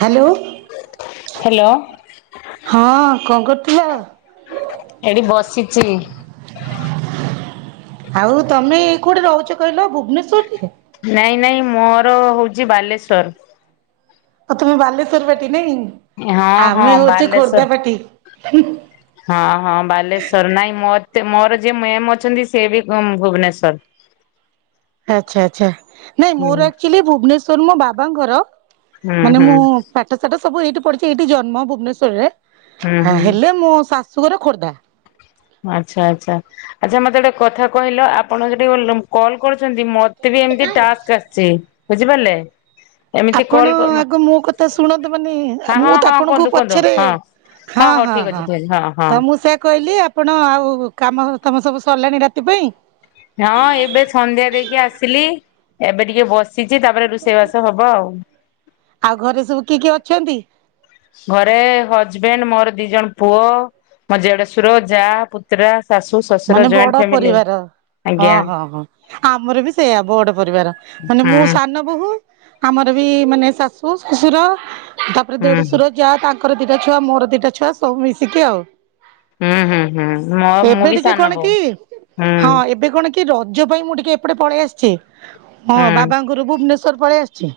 Hello hello. ହଁ। କଣ କରୁଥିଲ? ଏଠି ବସିଚି। ଆଉ ତମେ କୋଉଠି ରହୁଚ କହିଲ ଭୁବନେଶ୍ଵରରେ? ନାଇଁ ନାଇଁ ମୋର ହଉଚି ବାଲେଶ୍ଵର। ଆଉ ତମେ ବାଲେଶ୍ଵର ପାଟି ନାଇଁ। ହଁ ହଁ ଆମେ ହଉଚୁ ବାଲେଶ୍ଵର। ଖୋର୍ଦ୍ଧା ପାଟି। ହଁ ହଁ ବାଲେଶ୍ଵର। ନାଇଁ ମତେ ମୋର ଯିଏ ମେମ୍ ଅଛନ୍ତି ସିଏ ବି ଭୁବନେଶ୍ୱର। ଆଚ୍ଛା ଆଚ୍ଛା। ନାଇଁ ହୁଁ ମୋର ଆକଚୁଆଲି ଭୁବନେଶ୍ଵର ମୋ ବାବାଙ୍କଘର। ହୁଁ ମାନେ ହୁଁ ମୁଁ ପାଠ ସାଠ ସବୁ ଏଇଠି ପଢଚି ଏଇଠି ଜନ୍ମ ଭୁବନେଶ୍ୱରରେ। ହୁଁ ହୁଁ ହେଲେ ମୋ ଶାଶୁଘର ଖୋର୍ଦ୍ଧା। ଆଚ୍ଛା ଆଚ୍ଛା। ଆଚ୍ଛା ମତେ ଗୋଟେ କଥା କହିଲ ଆପଣ ଯଠି କଲ୍ କରୁଛନ୍ତି ମ ମତେ ବି ଏମତି ଟାସ୍କ ଆସିଚି ବୁଝିପାରିଲେ। ଏମିତି ଆପଣ କଲ୍ ଆଗ ମୋ କଥା ଶୁଣନ୍ତୁ ମାନେ, ହଁ ହଁ ମୁଁ ତ ହଁ ଆପଣଙ୍କୁ କୁହନ୍ତୁ କୁହନ୍ତୁ ପଛରେ ହଁ। ହଁ ହଉ ହଁ ଠିକ ଅଛି ହଁ। ଠିକ ଅଛି ହଁ। ତ ମୁଁ ସେଇଆ କହିଲି ଆ ଆପଣ ଆଉ କାମ ତମର ସବୁ ସରିଲାଣି ରାତି ପାଇଁ? ହଁ ଏବେ ସନ୍ଧ୍ୟା ଦେଇକି ଆସିଲି। ଏବେ ଟିକେ ବସ୍ ସିଚି ତାପରେ ରୋଷେଇବାସ ହବ ଆଉ। ଆଉ ଘରେ ସବୁ କିଏ କିଏ ଅଛନ୍ତି? ଘରେ ହଜବେଣ୍ଡ ମୋର ଦି ଜଣ ପୁଅ, ମୋ ଦେଡଶୁର, ଯା ପୁତୁରା। ଶାଶୁ, ଶ ମାନେ ବଡ ପରିବାର। ହଁ ହଁ ହଁ। ଆମର ବି ସେଇଆ ବଡ ପରିବାର। ମାନେ ମୁଁ ହୁଁ ସାନ ବୋହୂ। ଆମର ବି ମାନେ ଶାଶୁ ଶଶୁର ତାପରେ ହୁଁ ଦେଡୁଶୁର ଜା ତାଙ୍କର ଦିଟା ଛୁଆ ମୋର ଦିଟା ଛୁଆ ସବୁ ମିଶିକି ଆଉ। ହୁଁ ହୁଁ ହୁଁ। ମ ମୁଁ ଏବେ ବି ଟିକେ ସା କଣ କି ହଁ ଏବେ କଣ କି କି ରଜ ପାଇଁ ମୁଁ ଟିକେ ଏପଟେ ପଳେଇ ଆସିଚି। ହଁ ହୁଁ ବାବାଙ୍କଘରୁକୁ ଭୁବନେଶ୍ଵର ପଳେଇ ଆସିଚି।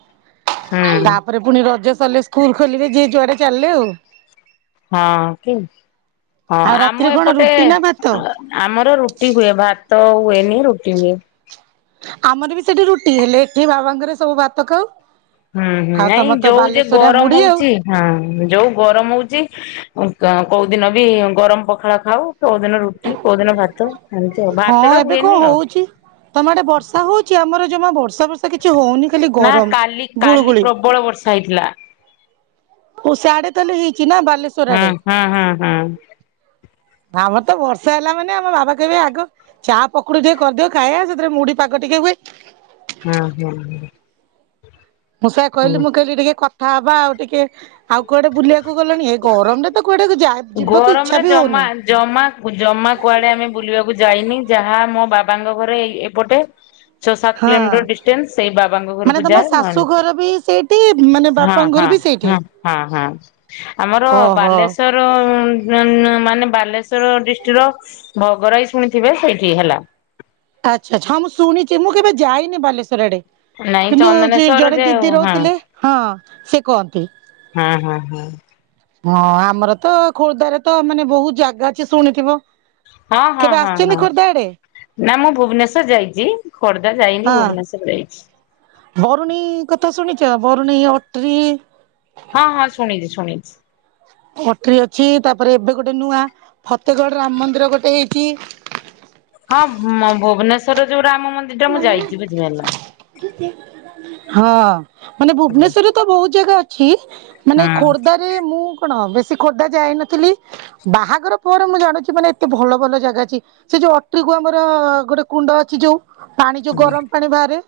ହୁଁ ତାପରେ ପୁଣି ରଜ ସରିଲେ ସ୍କୁଲ ଖୋଲିବେ ଯିଏ ଯୁଆଡେ ଚାଲିଲେ ଆଉ। ହଁ କି। ହଁ ଆଉ ରାତିରେ ଆମ କଣ ଏପଟେ ରୁଟି ନା ଭାତ? ଆମର ରୁଟି ହୁଏ। ଭାତ ହୁଏନି ରୁଟି ହୁଏ। ଆମର ବି ସେଠି ରୁଟି, ହେଲେ ଏଠି ବାବାଙ୍କଘରେ ସବୁ ଭାତ ଖାଉ। ହୁଁ ହୁଁ ଆଉ ନାଇଁ ତମର ତ ଯୋଉ ଯେ ବାଲେଶ୍ଵରିଆ ଗରମ ମୁଢି ଆଉ ହଉଛି ହଁ ଯୋଉ ଗରମ ହଉଛି କୋଉ ଦିନ ବି ଗରମ ପଖାଳ ଖାଉ। କୋଉ ଦିନ ରୁଟି କୋଉ ଦିନ ଭାତ ଏମିତି ଆଉ ହଁ ଭାତ ଟା ଏବେ କଣ ହୁଏନି ଆଉ। ହଉଛି? ତମ ଆଡେ ବର୍ଷା ହଉଛି ଆମର ଜମା ବର୍ଷା ବର୍ଷା କିଛି ହଉନି। ଖାଲି ନା ଗରମ କାଲି କାଲି ଗୁଳୁଗୁଳି। ପ୍ରବଳ ବର୍ଷା ହେଇଥିଲା। ଓ ସିଆଡେ ତାହେଲେ ହେଇଛି ନା ବାଲେଶ ହୁଁ ହୁଁ ହୁଁ ହୁଁ। ଆମର ତ ବର୍ଷା ହେଲା ମାନେ ଆମ ବାବା କହିବେ ଆଗ ଚା ପକୁଡି ଟିକେ କରିଦିଅ ଖାଇବା ସେଥିରେ ମୁଢି ପାଗ ଟିକେ ହୁଏ। ହଁ ହଁ ହଁ। ମୁଁ ସେଆ କହିଲି ମୁଁ କହିଲି ଟିକେ କଥା ହବା ଆଉ ଟିକେ ଆଉ କୁଆଡେ ବୁଲିବାକୁ ଗଲଣି ଏ ଗରମରେ ତ କୁଆଡେ କୁ ଯା ଗରମରେ ଜମା ଜମା କୁ ଜମା କୁଆଡେ ଆମେ ବୁଲିବାକୁ ଯାଇନି ଯାହା ମୋ ବାବାଙ୍କ ଘରେ ଏଇ ଏପଟେ ଛଅ ସାତ ହୁଁ। ହଁ କିଲୋମିଟର ଡିଷ୍ଟାନ୍ସ ସେଇ ବାବାଙ୍କ ମାନେ ଘରକୁ ତମ ଯାଏ ନହେଲେ ଶାଶୁ ଘର ବି ସେଇଠି ମାନେ ହଁ ବାପାଙ୍କ ହଁ ଘର ବି ସେଇଠି? ହଁ ହଁ ହଁ ଆମର ଓହୋ ବାଲେଶ୍ଵର ର ମ୍ ମାନେ ବାଲେଶ୍ଵର ଡିଷ୍ଟ୍ରିକ୍ଟର ଭଗରାଇ ଶୁଣିଥିବେ ସେଇଠି ହେଲା। ଆଚ୍ଛା ଆଚ୍ଛା ହଁ ମୁଁ ଶୁଣିଛି ମୁଁ କେବେ ଯାଇନି ବାଲେଶ୍ୱର ଆଡେ। ନାଇଁ କିନ୍ତୁ ଯ ଚନ୍ଦନେଶ୍ଵର ଜଣେ ଯେ ହଁ ଦିଦି ହଁ ରହୁଥିଲେ ହଁ ସେ କୁହନ୍ତି। ହଁ ହଁ ହଁ। ହଁ ଆମର ତ ଖୋର୍ଦ୍ଧାରେ ତ ମାନେ ବହୁତ ଜାଗା ଅଛି ଶୁଣିଥିବ। ହଁ ହଁ କେବେ ହଁ ଆସିଛନ୍ତି ହଁ। ଖୋର୍ଦ୍ଧା ଆଡେ ନା ମୁଁ ଭୁବନେଶ୍ୱର ଯାଇଛି ଖୋର୍ଦ୍ଧା ଯାଇନି ଭୁବନେଶ୍ଵର ଯାଇଛି। ବରୁଣେଇ କଥା ଶୁଣିଛ ବରୁଣେଇ ଅଟ୍ରି? ହଁ ହଁ ଶୁଣିଛି ଶୁଣିଛି। ଅଟ୍ରି ଅଛି ତାପରେ ଏବେ ଗୋଟେ ନୂଆ ଫତେଗଡ ରାମ ମନ୍ଦିର ଗୋଟେ ହେଇଛି। ହଁ ମ ଭୁବନେଶ୍ଵର ଯୋଉ ରାମ ମନ୍ଦି ହଁ ମାନେ ଭୁବନେଶ୍ୱରରେ ତ ବହୁତ ଜାଗା ଅଛି ମାନେ ହୁଁ ଖୋର୍ଦ୍ଧାରେ ମୁଁ କଣ ବେଶୀ ଖୋର୍ଦ୍ଧା ଯାଇନଥିଲି। ବାହାଘର ପରେ ମୁଁ ଜାଣୁଛି ମାନେ ଏତେ ଭଲ ଭଲ ଜାଗା ଅଛି। ସେ ଯୋଉ ଅଟ୍ରିକୁ ଆମର ଗୋଟେ କୁଣ୍ଡ ଅଛି ଯୋଉ। ପାଣି ଯୋଉ ଗରମ ପାଣି ବାହାରେ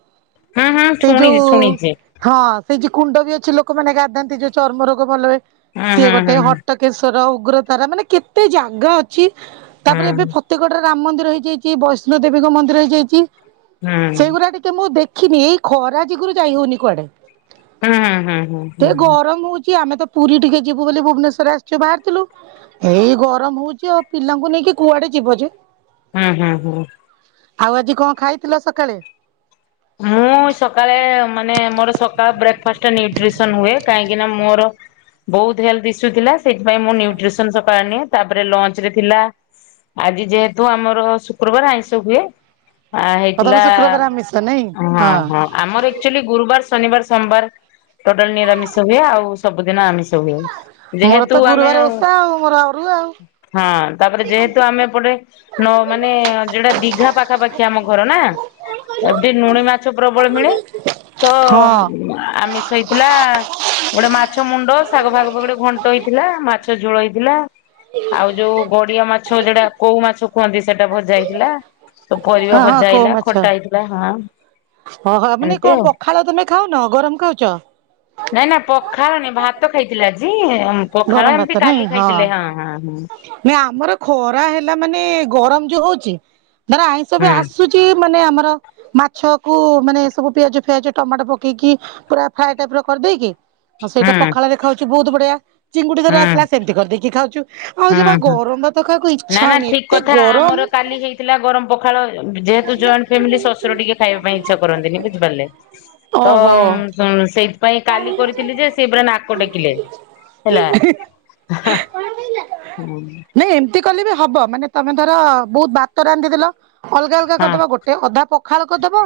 ହୁଁ ହୁଁ ସେଇ ଶୁଣିଛି ଯୋଉ ଶୁଣିଛି ହଁ ସେଇ ଯି କୁଣ୍ଡ ବି ଅଛି ଲୋକମାନେ ଗାଧାନ୍ତି ଯୋଉ ଚର୍ମ ରୋଗ ଭଲ ହୁଏ ହୁଁ ସିଏ ହୁଁ ଗୋଟେ ହୁଁ ହଟ କେଶର ଉଗ୍ରତାରା ମାନେ କେତେ ଜାଗା ଅଛି ହୁଁ। ତାପରେ ଏବେ ଫତେଗଡରେ ରାମ ମନ୍ଦିର ହେଇଯାଇଛି ବୈଷ୍ଣୋ ଦେବୀଙ୍କ ମନ୍ଦିର ହେଇଯାଇଛି। ସେଇଗୁଡା ଟିକେ କେ ମୁଁ ଦେଖିନି ଏଇ ଖରା ଯୋଗୁରୁ ଯାଇ ହଉନି କୁଆଡେ। ହୁଁ ହୁଁ ହୁଁ ହୁଁ ସେ ହୁଁ ହୁଁ ଗରମ ହଉଛି ଆମେ ତ ପୁରୀ ଟିକେ ଯିବୁ ବୋଲି ଭୁବନେଶ୍ୱର ଆସିଚୁ ବାହାରଥିଲୁ। ଏଇ ଗରମ ହଉଛି ଆଉ ପିଲାଙ୍କୁ ନେଇକି କୁଆଡେ ଯିବ ଯେ ହୁଁ ହୁଁ ହୁଁ ଆଉ ଆଜି କଣ ଖାଇଥିଲ ସକାଳେ? ମୁଁ ସକାଳେ ମାନେ ମୋର ସକାଳେ ବ୍ରେକ୍ ଫାଷ୍ଟ ନିୟୁଟ୍ରିସନ ହୁଏ କାହିଁକି ନା ମୋର ବହୁତ ହେଲ୍ଥ୍ ଇସୁ ଥିଲା ସେଇଥିପାଇଁ ମୁଁ ନିୟୁଟ୍ରିସନ୍ ସକାଳେ ନିଏ ତାପରେ ଲଞ୍ଚ୍ ରେ ଥିଲା ଆଜି ଯେହେତୁ ଆମର ଶୁକ୍ରୁବାର ଆଇଁଷ ହୁଏ ଆ- ଆଉ ତମେ ହେଇଥିଲା ଶୁକ୍ରବାର ଆମିଷ ନାଇଁ ଅ- ହଁ ଆମର ଏ ଆକ୍ଚୁଆଲି ଗୁରୁବାର୍, ଶନିବାର୍, ସୋମବାର୍, ଟୋଟାଲ୍ ନିରାମିଷ ହୁଏ ଆଉ ସବୁଦିନ ଆମିଷ ହୁଏ ମୋର ତ ଯେହେତୁ ଆମେ ଗୁରୁବାର ହଁ ଓଷା ଆଉ ମୋର ଅରୁଆ ଆଉ। ତାପରେ ଯେହେତୁ ଆମେ ଏପଟେ ନ ମାନେ ଯଉଡା ଦିଘା ପାଖାପାଖି ଆମ ଘର ନା ଏଠି ନୁଣି ମାଛ ପ୍ରବଳ ମିଳେ ତ ହଁ ଆମେ ସେହି ଥିଲା ଗୋଟେ ମାଛ ମୁଣ୍ଡ ଶାଗ ଫାଗ ପଡି ଗୋଟେ ଘଣ୍ଟ ହେଇଥିଲା ମାଛ ଝୋଳ ହେଇଥିଲା ଆଉ ଯଉ ଗଡିଆ ମାଛ ସେଟା କଉ ମାଛ କୁହନ୍ତି ସେଟା ଭଜା ହେଇଥିଲା। ହଁ ହଁ ପରିବାଭଜା କଉ ହେଇଲା ମାଛ ଖଟା ହେଇଥିଲା ହଁ। ଓହୋ ମାନେ ଏମିତି କଣ ଆଉ। ପଖାଳ ତମେ ଖାଉନ ଗରମ୍ ଖାଉଚ? ନାଇଁ ନା ପଖାଳ ନି ଭାତ ଖାଇଥିଲି ଆଜି ପଖାଳ ଏମିତି କାଲି ଖାଇଥିଲେ ହଁ- ହଁ -ହଁ। ନ ଆମର ଖରା ହେଲା ମାନେ ଗରମ୍ ଯଉ ହଉଚି ଧର ଆଇଁଷ ବି ହୁଁ ଆସୁ ଚି ମାନେ ଆମର ମାଛକୁ ମାନେ ଏ ସବୁ ପିଆଜ ଫିଆଜ ଟମାଟୋ ପକେଇକି ପୁରା ଫ୍ରାଏ ଟାଇପ୍ ର କରିଦେଇକି ହଁ ସେଇଟା ହୁଁ ପଖାଳରେ ଖାଉଚୁ ବହୁତ୍ ବଢିଆ ଚିଙ୍ଗୁଡି ଥରେ ହୁଁ ଆସିଲା ସେମିତି କରିଦେଇକି ଖାଉଚୁ। ଆଉ ଯମା ହୁଁ ହୁଁ। ଗରମ୍ ଭାତ ଖାଇବାକୁ ନା ଇଚ୍ଛା ନା ହଉନି ଠିକ ଏତେ କଥା ଗରମ୍ ଆମର କାଲି ହେଇଥିଲା ଗରମ୍ ପ ପଖାଳ ଯେହେତୁ ଜଏଣ୍ଟ୍ ଫ୍ୟାମିଲି ଶଶୁର ଟିକେ ଖାଇବା ପାଇଁ ଇଚ୍ଛା କରନ୍ତିନି ବୁଝିପାରିଲେ। ଓହୋ। ହଁ ସେଇଥିପାଇଁ କାଲି କରିଥିଲି ଯେ ସେ ପୁରା ନାକ ଟେକିଲେ। [inaudible] ହେଲା। ନାଇଁ ଏମିତି କଲେ ବି ହବ ମାନେ ତମେ ଧର ବହୁତ୍ ଭାତ ରାନ୍ଧି ଦେଲ ଅଲଗା ଅଲଗା ହଁ କରିଦବ ଗୋ ଅଧା ପଖାଳ କରିଦବ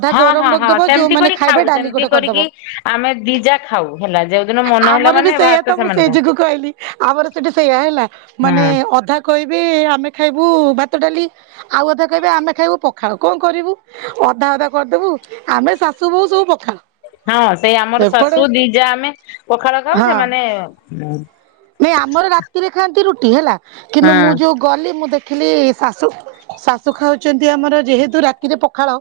ଅଧା ହଁ ଗରମ୍ ହଁ ହଁ ରଖିଦବ ସେମିତି ଯଉମାନେ କରି ଖାଇବେ ଖାଉ ଡାଲି ସେମିତି ଗୋଟେ କରିକି କରିଦବ। ଆମେ ଦି ଜା ଆମର ବି ସେଇଆ ତ ମୁଁ ସେମାନେ ସେଇ ଖାଉ। ଯୋଗୁ କୁ କହିଲି ଆମର ସେଠି ସେଇଆ ହେଲା। ମାନେ ହଁ ଅଧା କହିବେ ଆମେ ଖାଇବୁ ଭାତ ଡାଲି ଆଉ ଅଧା କହିବେ ଆମେ ଖାଇବୁ ପଖାଳ କଣ କରିବୁ ଅଧା ଅଧା କରିଦବୁ ଆମେ ଶାଶୁ ବୋହୂ ସବୁ ପଖାଳ। ହଁ ସେଇ ଆମର ସେପଟେ ଶାଶୁ ଦି ଜା ଆମେ ପଖାଳ ଖାଉ ହଁ ସେମାନେ ନାଇଁ ଆମର ରାତିରେ ଖାଆନ୍ତି ରୁଟି ହେଲା କିନ୍ତୁ ମୁଁ ଯଉ ଗଲି ମୁଁ ଦେଖିଲି ଶାଶୁ -ଶାଶୁ ଖାଉଚନ୍ତି ଆମର ଯେହେତୁ ରାତିରେ ପଖାଳ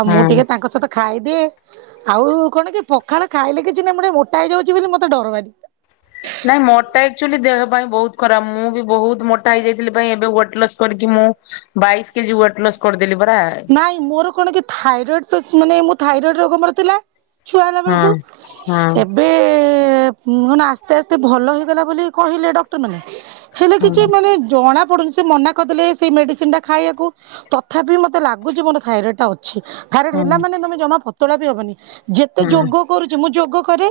ଆଉ ମୁଁ ହଁ। ଟିକେ ତାଙ୍କ ସହିତ ଖାଇଦିଏ ଆଉ କଣ କି ପଖାଳ ଖାଇଲେ କିଛି ନାଇଁ ମୁଁ ଟିକେ ମୋଟା ହେଇଯାଉଚି ବୋଲି ମତେ ଡର ଭାରି। ନାଇଁ ମୋଟା ଆକ୍ଚୁଆଲି ଦେହ ପାଇଁ ବହୁତ୍ ଖରାପ୍ ମୁଁ ବି ବହୁତ୍ ମୋଟା ହେଇଯାଇଥିଲି [unintelligible] ଏବେ ୱେଟ୍ ଲସ୍ କରିକି ମୁଁ ବାଇଶ୍ କେଜି ୱେଟ୍ ଲସ୍ କରିଦେଲି ପରା। ନାଇଁ ମୋର କଣ କି ଥାଇରଡ୍ ତ ମାନେ ମୁଁ ଥାଇରଡ୍ ରୋଗ ମୋର ଥିଲା। ଛୁଆ ହେଲା ବେଳକୁ ହଁ ହଁ ଏବ୍ ଏବେ [unintelligible] ଆସ୍ତେ ଆସ୍ତେ ଭଲ ହେଇଗଲା ବୋଲି କହିଲେ ଡକ୍ଟର୍ ମାନେ ହେଲେ ହଁ କିଛି ମାନେ ଜଣା ପଡୁନି ସେ ମନା କରିଦଲେ ସେଇ ମେଡିସିନ୍ ଟା ଖାଇବାକୁ ତଥାପି ମତେ ଲା ଲାଗୁଚି ମତେ ଥାଇରଡ୍ ଟା ଅଛି ଥାଇରଡ୍ ହଁ ହେଲା ମାନେ ତମେ ଜମା ପତଳା ବି ହବନି ଯେତେ ହଁ ଯୋଗ କରୁଚି ମୁଁ ଯୋଗ କରେ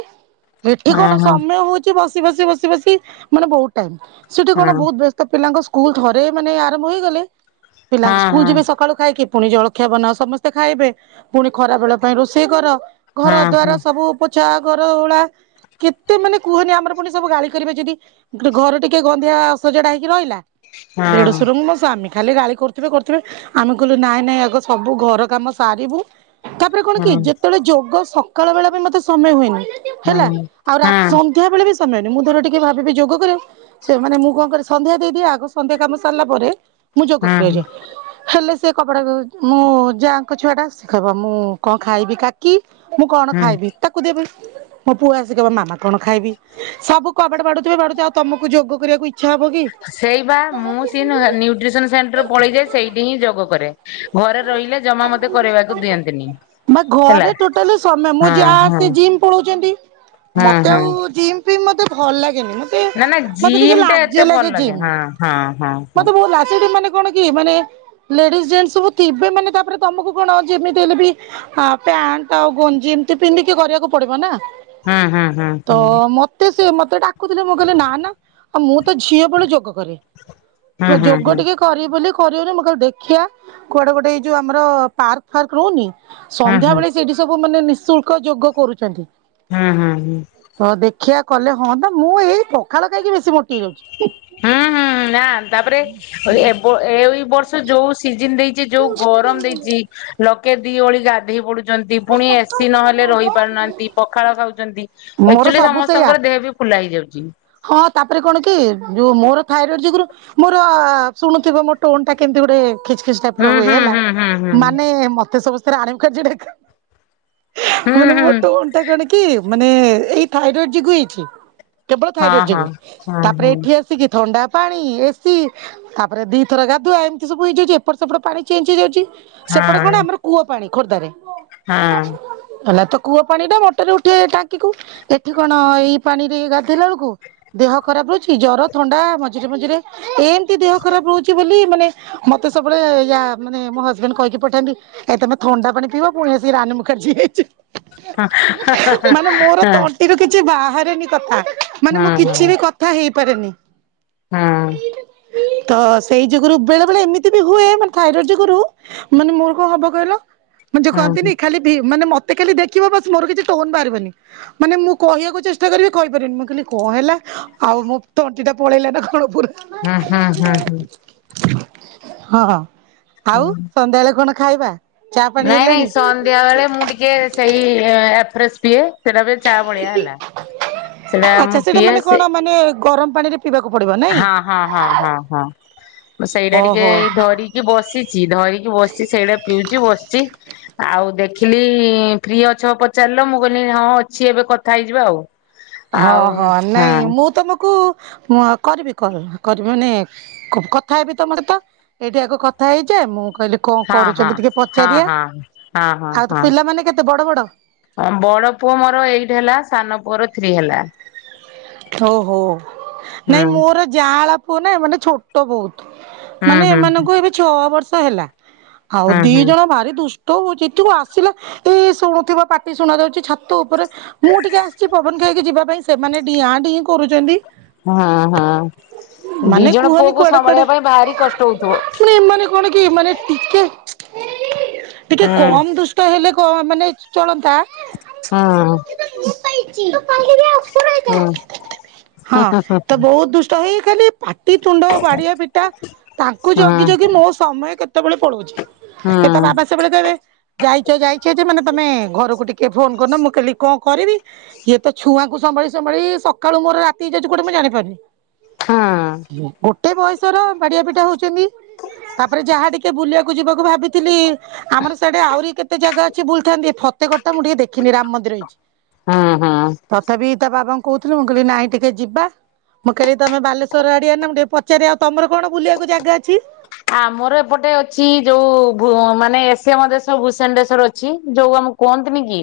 ଏଠି ହଁ କଣ ହଁ ସମୟ ହଉ ଚି ବସି- ବସି -ବସି -ବସି ମାନେ ବହୁତ୍ ଟାଇମ୍ ସେଠି କଣ ହଁ ବହୁତ୍ ବେସ୍ ତ ପିଲାଙ୍କ ସ୍କୁଲ୍ ତଥରେ ମାନେ ଆରମ୍ଭ ହେଇଗଲେ ପିଲାଙ୍କ ହଁ ହଁ ହଁ ହଁ ହଁ ସ୍କୁଲ୍ ଯିବେ ସକାଳୁ ଖାଇକି ପୁଣି ଜଳଖିଆ ବନାଅ ସମସ୍ତେ ଖାଇବେ ପୁଣି ଖରା ବେଳ ପାଇଁ ରୋଷେଇ କର ଘର ହଁ ଦ୍ଵାର ସବୁ ପଚା ଘରଉଳା। କେତେ ମାନେ କୁହନି, ଆମର ପୁଣି ସବୁ ଗାଳି କରିବେ, ଯଦି ଘର ଟିକେ ଗନନ୍ଧିଆ ଅସଜଡା ହେଇକି ରହିଲା। ଦେଢଶୁର, ମୋ ସ୍ବାମୀ ଖାଲି ଗାଳି କରୁଥିବେ କରିଥିବେ, ଆମେ କଲେ। ନାଇଁ ନାଇଁ, ଆଗ ସବୁ ଘର କାମ ସାରିବୁ। ତାପରେ କଣ କି, ଯେତେବେଳେ ଯୋଗ ସକାଳ ବେଳେ ପାଇଁ ମତେ ସମୟ ହୁଏନି ହେଲା, ଆଉ ହଁ ରାତ୍ ହଁ ସିଂ। ତୁହାବେଳେ ବି ସମୟ ନି, ମୁଁ ଧର ଟିକେ ଭାବିବି ଯୋଗ କରିବାକୁ। ସେ ମାନେ, ମୁଁ କଣ କରେ, ସନ୍ଧ୍ୟା ଦେଇଦିଏ। ଆଗ ସନ୍ଧ୍ୟା କାମ ସାରିଲା ପରେ ମୁଁ ଯୋଗ କରେ ହେଲେ। ହଁ ସେ କପଡ଼ାକୁ ଧୋଚି, ମୁଁ ଯାଁଙ୍କ ଛୁଆଟା ସୁଖାବ। ମୁଁ କଣ ଖାଇବି କାକ୍? କି ମୁଁ କଣ ହଁ। ଖାଇବି, ତାକୁ ଦେବି? ମୋ ପୁଅ ଆସିଯିବ। ମାମା, କଣ ଖାଇବି? ସବୁ କବାଡ ବାଡେଉଥିବେ, ବାଡେଉଥିବେ ଆଉ ତମକୁ ଯୋଗ କରିବାକୁ ଇଚ୍ଛା ହବ କି? ସେଇ ବା ମୁଁ ସିଏନା ନ୍ୟୁଟ୍ରିସନ ସେଣ୍ଟର ପଳେଇଯାଏ, ସେଇଠି ହିଁ ଯୋଗ କରେ। ଘରେ ରହିଲେ ଜମା ମତେ କରିବାକୁ ଦିଅନ୍ତିନି। ବା ହେଲା। ଘରେ ଟୋଟାଲ ସମୟ ମୁଁ ହଁ ଯାହା ହଁ ଆସି ଜିମ୍ ପଳାଉଛନ୍ତି, ହଁ ମତେ ଆଉ ହଁ। ଜିମ୍ ସେ ମୋତେ ଭଲ ଲାଗେନି। ଟିଏ ନା ନା ମତେ ଟିକେ ଜିମ୍ ଟା ଏତେ ଲାଜ ଭଲ ଲାଗେ, ଜିମ୍ ହଁ ହଁ ହଁ ହଁ। ମତେ ବହୁତ୍ ଲାଚେଟିନ ମାନେ। କଣ କି, ମାନେ ଲେଡିସ୍ ଜେନସ୍ ସବୁ ଥିବେ ମାନେ ତା, ପରେ ତମକୁ କଣ ଯେମିତି ହେଲେ ବି ଆ ପ୍ୟାଣ୍ଟ ଆଉ ଗଞ୍ଜି ଏମିତି ପିନ୍ଧିକି କରିବାକୁ ପଡିବ ନାଁ? ହୁଁ ହୁଁ ହୁଁ ତ ମତ୍ ମତେ ସେ ମତେ ଡାକୁଥିଲେ, ମୁଁ କହିଲେ ନା ନା। ଆଉ ମୁଁ ତ ଝିଅ ବେଳୁ ଯୋଗ କରେ। ହୁଁ ହୁଁ ଯୋଗ ହୁଁ ଟିକେ କରିବି ବୋଲି କରିବି ବୋଲି ମୁଁ କହିଲି ଦେଖିବା। କୁଆଡେ ଗୋଟିଏ ଏଇ ଯୋଉ ଆମର ପାର୍କ ଫାର୍କ, ରହୁନି ହୁଁ ହୁଁ ହୁଁ ସନ୍ଧ୍ୟା ବଳେ ସେଇଠି ସବୁ ମାନ ନିଃଶୁଳ୍କ। ୟାଙ୍କ ଯୋଗ କରୁଛନ୍ତି। ହୁଁ ହୁଁ। ହଉ, ଦେଖିବା କଲେ ହୁଅନ୍ତା ମୁଁ ଏଇ ପଖାଳ ଖାଇକି ବେଶୀ ମୋଟି ହେଇ ଯାଉଛି। ହୁଁ ହୁଁ ନା। ତାପରେ ଏବ ଏଇ ବର୍ଷ ଯୋଉଁ ସିଜନ ଦେଇ ଜିଏ ଯୋଉ ଗରମ ଦେଇଚି ଲୋକେ ଦି ଓଳି ଗାଧେଇ ପଡୁ [unintelligible] ପୁଣି ଏସି ନହେଲେ ରହି ପାରୁନାହାନ୍ତି, ପଖାଳ ଖାଉଛନ୍ତି, ଏକ୍ ମୋର ଚୁଲି ସବୁ ସେଇଆ ସମସ୍ତଙ୍କର ଦେଏ ବି ଫୁଲା ହେଇଯାଉଚି। ହଁ, ତାପରେ କଣ କି, ଯୋଉ‍ଁ ମୋର ଥାଇରଏଡ ଯୋଗୁରୁ ମୋର ଶୁଣୁଥିବ ମୋ ଟୋନ ଟା କେମତି ଗୋଟେ? ଖିଚ୍ ଖିଚ୍ ଟାଇପ ର ହୁଁ ହୁଏ ହୁଁ ହେଲା, ହୁଁ ହୁଁ ହୁଁ। ମାନେ ମତେ ସମସ୍ତେ ଆରାୟମ ହୁଁ ମୋର ହୁଁ ମୋଟ କଣ୍ଟା କରିକି ମାନେ ଏଇ ଥାଇରଏଡ୍ ଯୋଗୁଁ ହେଇଛି କେବଳ। ହଁ ଥାଇରଏଡ୍ ହଁ ଯୋଗୁ ହଁ ତାପରେ ହଁ ଏଠି ଆସିକି ଥଣ୍ଡା ପାଣି, ଏସି ତାପରେ ଦିଥର ଗାଧୁଆ ଏମତି ସବୁ ହୋଇଯାଇଛି। ଏପଟ ସେପଟ ପାଣି ଚେଞ୍ଜ୍ ହେଇଯାଉଛି। ହଁ ସେପଟେ କଣ ଆମର କୂଅ ପାଣି ଖୋର୍ଦ୍ଧାରେ ହଁ। ହେଲା ତକ୍। କୂଅ ପାଣି ଟା ମୋଟରରେ ଉଠେ ଟାଙ୍କିକୁ। ଏଠି କଣ ଏଇ ପାଣି ରେ ଗାଧେଇଲା ବେଳୁକ କୁ ଦେହ ଖରାପ ରହୁଚି ଜର, ଥଣ୍ଡା ମଝିରେ ମଝିରେ ଏମତି ଦେହ ଖରାପ ରହୁଚି ବୋଲି ମାନେ ମତେ ସବୁବେଳେ ୟା ମାନେ ମୋ ହଜବମେଣ୍ଡ କହିକି ପଠାନ୍ତି। ଏତେତ ଥଣ୍ଡା ପାଣି ପିବ ପୁଣି ସେ ରାନି ମୁଖର୍ଜୀ ହୋଇଛି। ହଁ [unintelligible] ହଁ ଇର କିଛି ବାହାରେନି କଥା, ମାନେ ହଁ ମୁଁ ହଁ ହଁ କିଛି ବି କଥା ହେଇପାରେନି। ହଁ। ତ ସେଇ ଯୋଗୁରୁ ବେଳେ ବେଳେ ଏମିତି ବି ହୁଏ ମାନେ ଥାଇରଏଡ୍ ଯୋଗୁରୁ। ମାନେ ମୁହଁ ହୋବ କହିଲ ହଁ ହୁଁ ଯେକହନ୍ତିନି ଖାଲିକ୍ ତି ମାନେ ମତେ କାଲି ଦେଖିବ ବାସ୍ ମୋର କିଛି ଟୋନ ବାହାରିବନି। ମାନେ ମୁଁ କହିବାକୁ ଚେଷ୍ଟା କରିବି କହିପାରିନି ମୁଁ କହିଲି କଣ ହେଲା? ଆଉ ମୁଁ ତଣ୍ଟି ଟା ପଳେଇଲା ନା କଣ ପୁରା? ହଁ ହଁ, ହଁ, ହୁଁ। ହଁ, ହଁ ଆଉ ହୁଁ। ସନ୍ଧ୍ୟାବେଳେ କଣ ଖାଇବା? ଚା ପାଣି ନାଇଁ ନାଇଁ ହେଲାଣି ସନ୍ଧ୍ୟା ବେଳେ ମୁଁ ଟିକେ ସେଇ ଏ, ଏଫରେସ୍ ପିଏ। ସେଟା ବି ଚା ଭଳିଆ ହେଲା, ସେଟା ଆଚ୍ଛା ମୁଁ ସେଇଟା ପିଏ ମାନେ କଣ ସେ ମାନେ ଗରମ ପାଣିରେ ପିଇବାକୁ ପଡିବ। ନାଇଁ ହଁ, ହଁ, ହଁ, ହଁ, ହଁ ମୁଁ ସେଇଟା ଟିକେ ଓହୋ। ଏଇ ଧରି ଚି ବସିଛି ଧରିକି ବସିଛି ସେଇଟା ପିଉଚି ବସିଛି। ଆଉ ଦେଖିଲି ଫ୍ରି ଅଛ ପଚାରିଲ ମୁଁ କହିଲି ହଁ ଅଛି ଏବେ କଥା ହେଇଯିବା ଆଉ। ହଁ, ହଁ ନାଇଁ ମୁଁ ତୋମକୁ ମୋ କରିବି କଲ୍, କରିବି ମାନେ କ-କଥା ହେବି ତୋମର ତ ଏଇଠି ଆଗ କଥା ହେଇଯା, ମୁଁ କହିଲି କଣ ହଁ ହଁ କରୁଛନ୍ତି ଟିକେ ହଁ ପଚାରିବା? ହଁ। ହଁ ହଁ ଆଉ ତ ପିଲାମାନେ କେତେ ବଡ ବଡ? ହଁ ବଡ ପୁଅ ମୋର ଏଇଟ୍ ହେଲା, ସାନ ପୁଅର ଥ୍ରୀ ହେଲା। ହୋ ହୋ ନାଇଁ ହୁଁ ମୋର ଜାଆଁଳା ପୁଅ ନା ମାନେ ଛୋଟ ବହୁତ। ହୁଁ ମାନେ ହୁଁ ଏମାନଙ୍କୁ ଏବେ ଛଅ ବର୍ଷ ହେଲା, ଆଉ ହୁଁ ଦି ହୁଁ। ଜଣ ଭାରି ଦୁଷ୍ ଟ ହଉଛି [unintelligible] ଆସିଲ ଏଇ ଶୁଣୁଥୁବ ପାଟି ଶୁଣାଯାଉଛି ଛାତ ଉପରେ। ମୁଁ ଟିକେ ଆସିଛି ପବନ ଖାଇକି ଯିବା ପାଇଁ। ସେମାନେ ଡିଆଁ ଡିଁ କରୁଚନ୍ତି। ହଁ, ହଁ ଦି ଜଣ କୁହନି ପୁଅକୁ କୁଆଡେ କୁଆଡେ ସମ୍ଭାଳିବା ପାଇଁ ଭାରି କଷ୍ଟ ହଉଥିବ? ମାନେ ଏମାନେ କଣ କି ମାନେ ଟିକେ ଟିକେ ହୁଁ କମ ଦୁଷ୍ ଟ ହେଲେ କ- ମାନେ ଚଳନ୍ତା। ହଁ। ହୁଁ ହଁ ତ ବହୁତ ଦୁଷ୍ ଟ ହେଇ ଖାଲି ପାଟିିତୁଣ୍ଡ ବାଡିଆ ପିଟା ତାଙ୍କୁ ହୁଁ ଜଗି ଜଗି ମୋ ସମୟ କେ ତେବେଳେ ପଳଉଛି। ଏ ତା ହଁ। ବାବା ସବେଳେ କହିବେ ଯାଇଚ ଯାଇଛ ଯେ ମାନେ ତୋମେ ଘରକୁ ଟିକେ ଫୋନ୍ କରନ। ମୁଁ କହିଲି କଣ କରିବି ଇଏ ତ ଛୁଆଙ୍କୁ ସମ୍ଭାଳି ସମ୍ଭାଳି ସକାଳୁ ମୋର ରାତି ହେଇ ଯାଉଛି କୁଆଡେ ମୁଁ ଜାଣିପାରୁନି। ହୁଁ [unintelligible] ଗୋ ଟେ ବୟସର ବାଡିଆ ପିଟା ହଉଛନ୍ତି, ତାପରେ ଯାହା ଟିକେ ବୁଲିବାକୁ ଯିବାକୁ ଭାବିଥିଲି। ଆମର ସିଆଡେ ଆଉରି କେତେ ଜାଗା ଅଛି ବୁଲଥାନ୍ତି। ଏ ଫତେଗଡଟା ମୁଁ ଟିକେ ଦେଖିନି ରାମ ମନ୍ଦିର ହେଇଛି। ହୁଁ। ତଥାପି ତା ବାବାଙ୍କୁ କହୁଥିଲୁ ମୁଁ କହିଲି ନାଇଁ ଟିକେ ଯିବା। ମୁଁ କହିଲି ତୋମେ ବାଲେଶ୍ଵର ଆଡିଆ ନା ମୁଁ ଟିକେ ପଚାରେ ଆଉ ତୋମର କଣ ବୁଲିବାକୁ ଜାଗା ଅଛି? ଆମର ଏପଟେ ଅଛି ଯୋଉ ଭୂ- ମାନେ ଏସିଆ ମହାଦେଶ ଭୂଷଣ୍ଡେଶ୍ଵର ଅଛି ଯୋଉ ଆମ କୁହନ୍ତିନି କି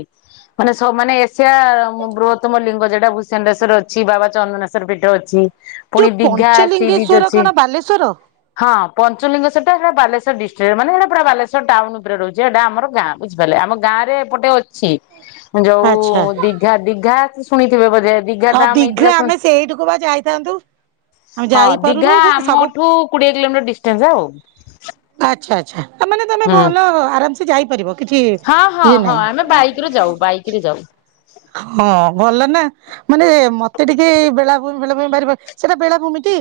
ମାନେ ସ-ମାନେ ଏସ ସିଆ ମୁ-ବୃହତ୍ତମ ଲିଙ୍ଗ ଯେଟା ଭୂଷଣ୍ଡେଶ୍ଵର ଅଛି, ବାବା ଚନ୍ଦନେଶ୍ଵର ପୀଠ ଅଛି। ଯୋଉ ପୁଣି ଦିଘା ସି ବିଚ୍ ପଞ୍ଚଲିଙ୍ଗେଶ୍ଵର ଅଛି କଣ ବାଲେଶ୍ଵର? ହଁ। ପଞ୍ଚଲିଙ୍ଗେଶ୍ଵର ସେଟା ଆମ ବାଲେଶ୍ବର ଡିଷ୍ଟ୍ରିକ୍ଟ ରେ ମାନେ ସେଟା ପୁରା ବାଲେଶ୍ୱର ଟାଉନ୍ ଉପରେ ରହୁଛି, ହେଟା ଆମର ଗାଁ। ବୁଝିପାରିଲେ ଆମ ଗାଁରେ ଏପଟେ ଅଛି। ଯୋଉ ଆଚ୍ଛା ଦିଘା ଦିଘା ଶୁଣିଥିବେ ବୋଧେ? ଦିଘା ହଁ ଦାମ୍ ଦିଘା, ହେଇଥିଲା ଶୁଣି ଆମେ ସେଇଠିକୁ ବା ଯାଇଥାନ୍ତୁ। ଆମେ ହଁ ଯାଇପାରୁନୁ ଦିଘା ସବୁ ଆମଠୁ କୋଡିଏ କିଲୋମିଟର ଡିଷ୍ଟାନ୍ସ ଆଉ। ଆଚ୍ଛା, ଆଚ୍ଛା ତା ମାନେ ତୋମେ ହୁଁ ଭଲ ଆରାମ ସେ ଯାଇପାରିବ। କିଛି ହଁ, ହଁ, ଇଏ ହଁ ନାହିଁ। ଆମେ ବାଇକ୍ ରେ ଯାଉ। ବାଇକ୍ ରେ ଯାଉ। ହଁ ଭଲ ନା। ମାନେ ମତେ ଟିକେ ବେଳାଭୂମି ବେଳାଭୂମି ବାରିବ ସେଟା ବେଳାଭୂମି ଟି?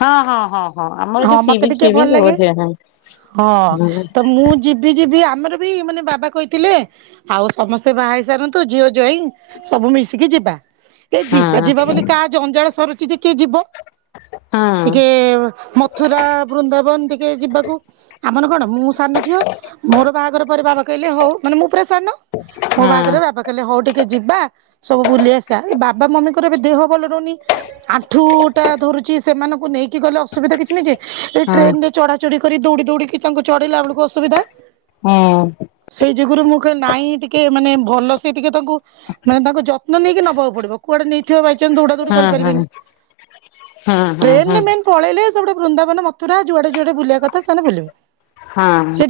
ହଁ ହଁ ହଁ ହଁ ଆମର ଏଠି ହଁ ସି ମତେ ବିଚ୍ ଟିକେ ଫି ଭଲ ବିଚ୍ ସବୁ ଲାଗେ ଅଛି ହଁ ହଁ ହୁଁ ହୁଁ। ତ ମୁଁ ଯିବି ଯିବି ଆମର ବି ମାନେ ବାବା କହିଥିଲେ ଆଉ ସମସ୍ତେ ବାହା ହେଇ ସାରନ୍ତୁ ଝିଅ ଜୋଇଁ ସବୁ ମିଶିକି ଯିବା ଏ ହୁଁ ଯିବା ହୁଁ ଯିବା ହୁଁ ବୋଲି କାହା ଯୋଉ ଅଜଳ ସରୁଛି ଯେ କିଏ ଯିବ ଟିକେ ହୁଁ ମଥୁରା ବୃନ୍ଦାବନ ଟିକେ ଯିବାକୁ ଆମର କଣ ମୁଁ ସାନ ଝିଅ ମୋର ବାହାଘର ପରେ ବାବା କହିଲେ ହଉ ମାନେ ମୁଁ ପୁରା ସାନ। ମୋ ହଁ ବାହାଘରରେ ବାବା କହିଲେ ହଉ ଟିକେ ଯିବା ସବୁ ବୁଲି ଆସିବା ଏଇ ବାବା ମମିଙ୍କର ଏବେ ଦେହ ଭଲ ରହୁନି। ଆଣ୍ଠୁ ଟା ଧରୁଛି ସେମାନଙ୍କୁ ନେଇକି ଗଲେ ଅସୁବିଧା କିଛି ନାହି ଯେ। ଏଇ ଟ୍ରେନ ରେ ଚଢା ଚଢି କରି ଦୌଡି ଦୌଡିକି ତାଙ୍କୁ ଚଢେଇଲା ବେଳକୁ ଅସୁବିଧା। ହୁଁ। ସେଇ ଯୁଗୁରୁ ମୁଁ କହିଲି ନାଇଁ ଟିକେ ମାନେ ଭଲ ସେ ଟିକେ ତାଙ୍କୁ ମାନେ ତାଙ୍କ ଯତ୍ନ ନେଇକି ନବାକୁ ପଡିବ କୁଆଡେ ନେଇ ବାଇଚଂ ଦୌଡ଼ା ଦୌଡି ହୁଁ ହୁଁ କରିପାରିବେନି ହୁଁ ହୁଁ ଟ୍ରେନରେ ମେନ୍ ପଳେଇଲେ ସେପଟେ ବୃନ୍ଦା ବନ ମଥୁରା ଯୁଆଡେ ଯୁଆଡେ ବୁଲିଆ କଥା ସେମାନେ ବୁଲିବେ। ହଁ। ସେଠି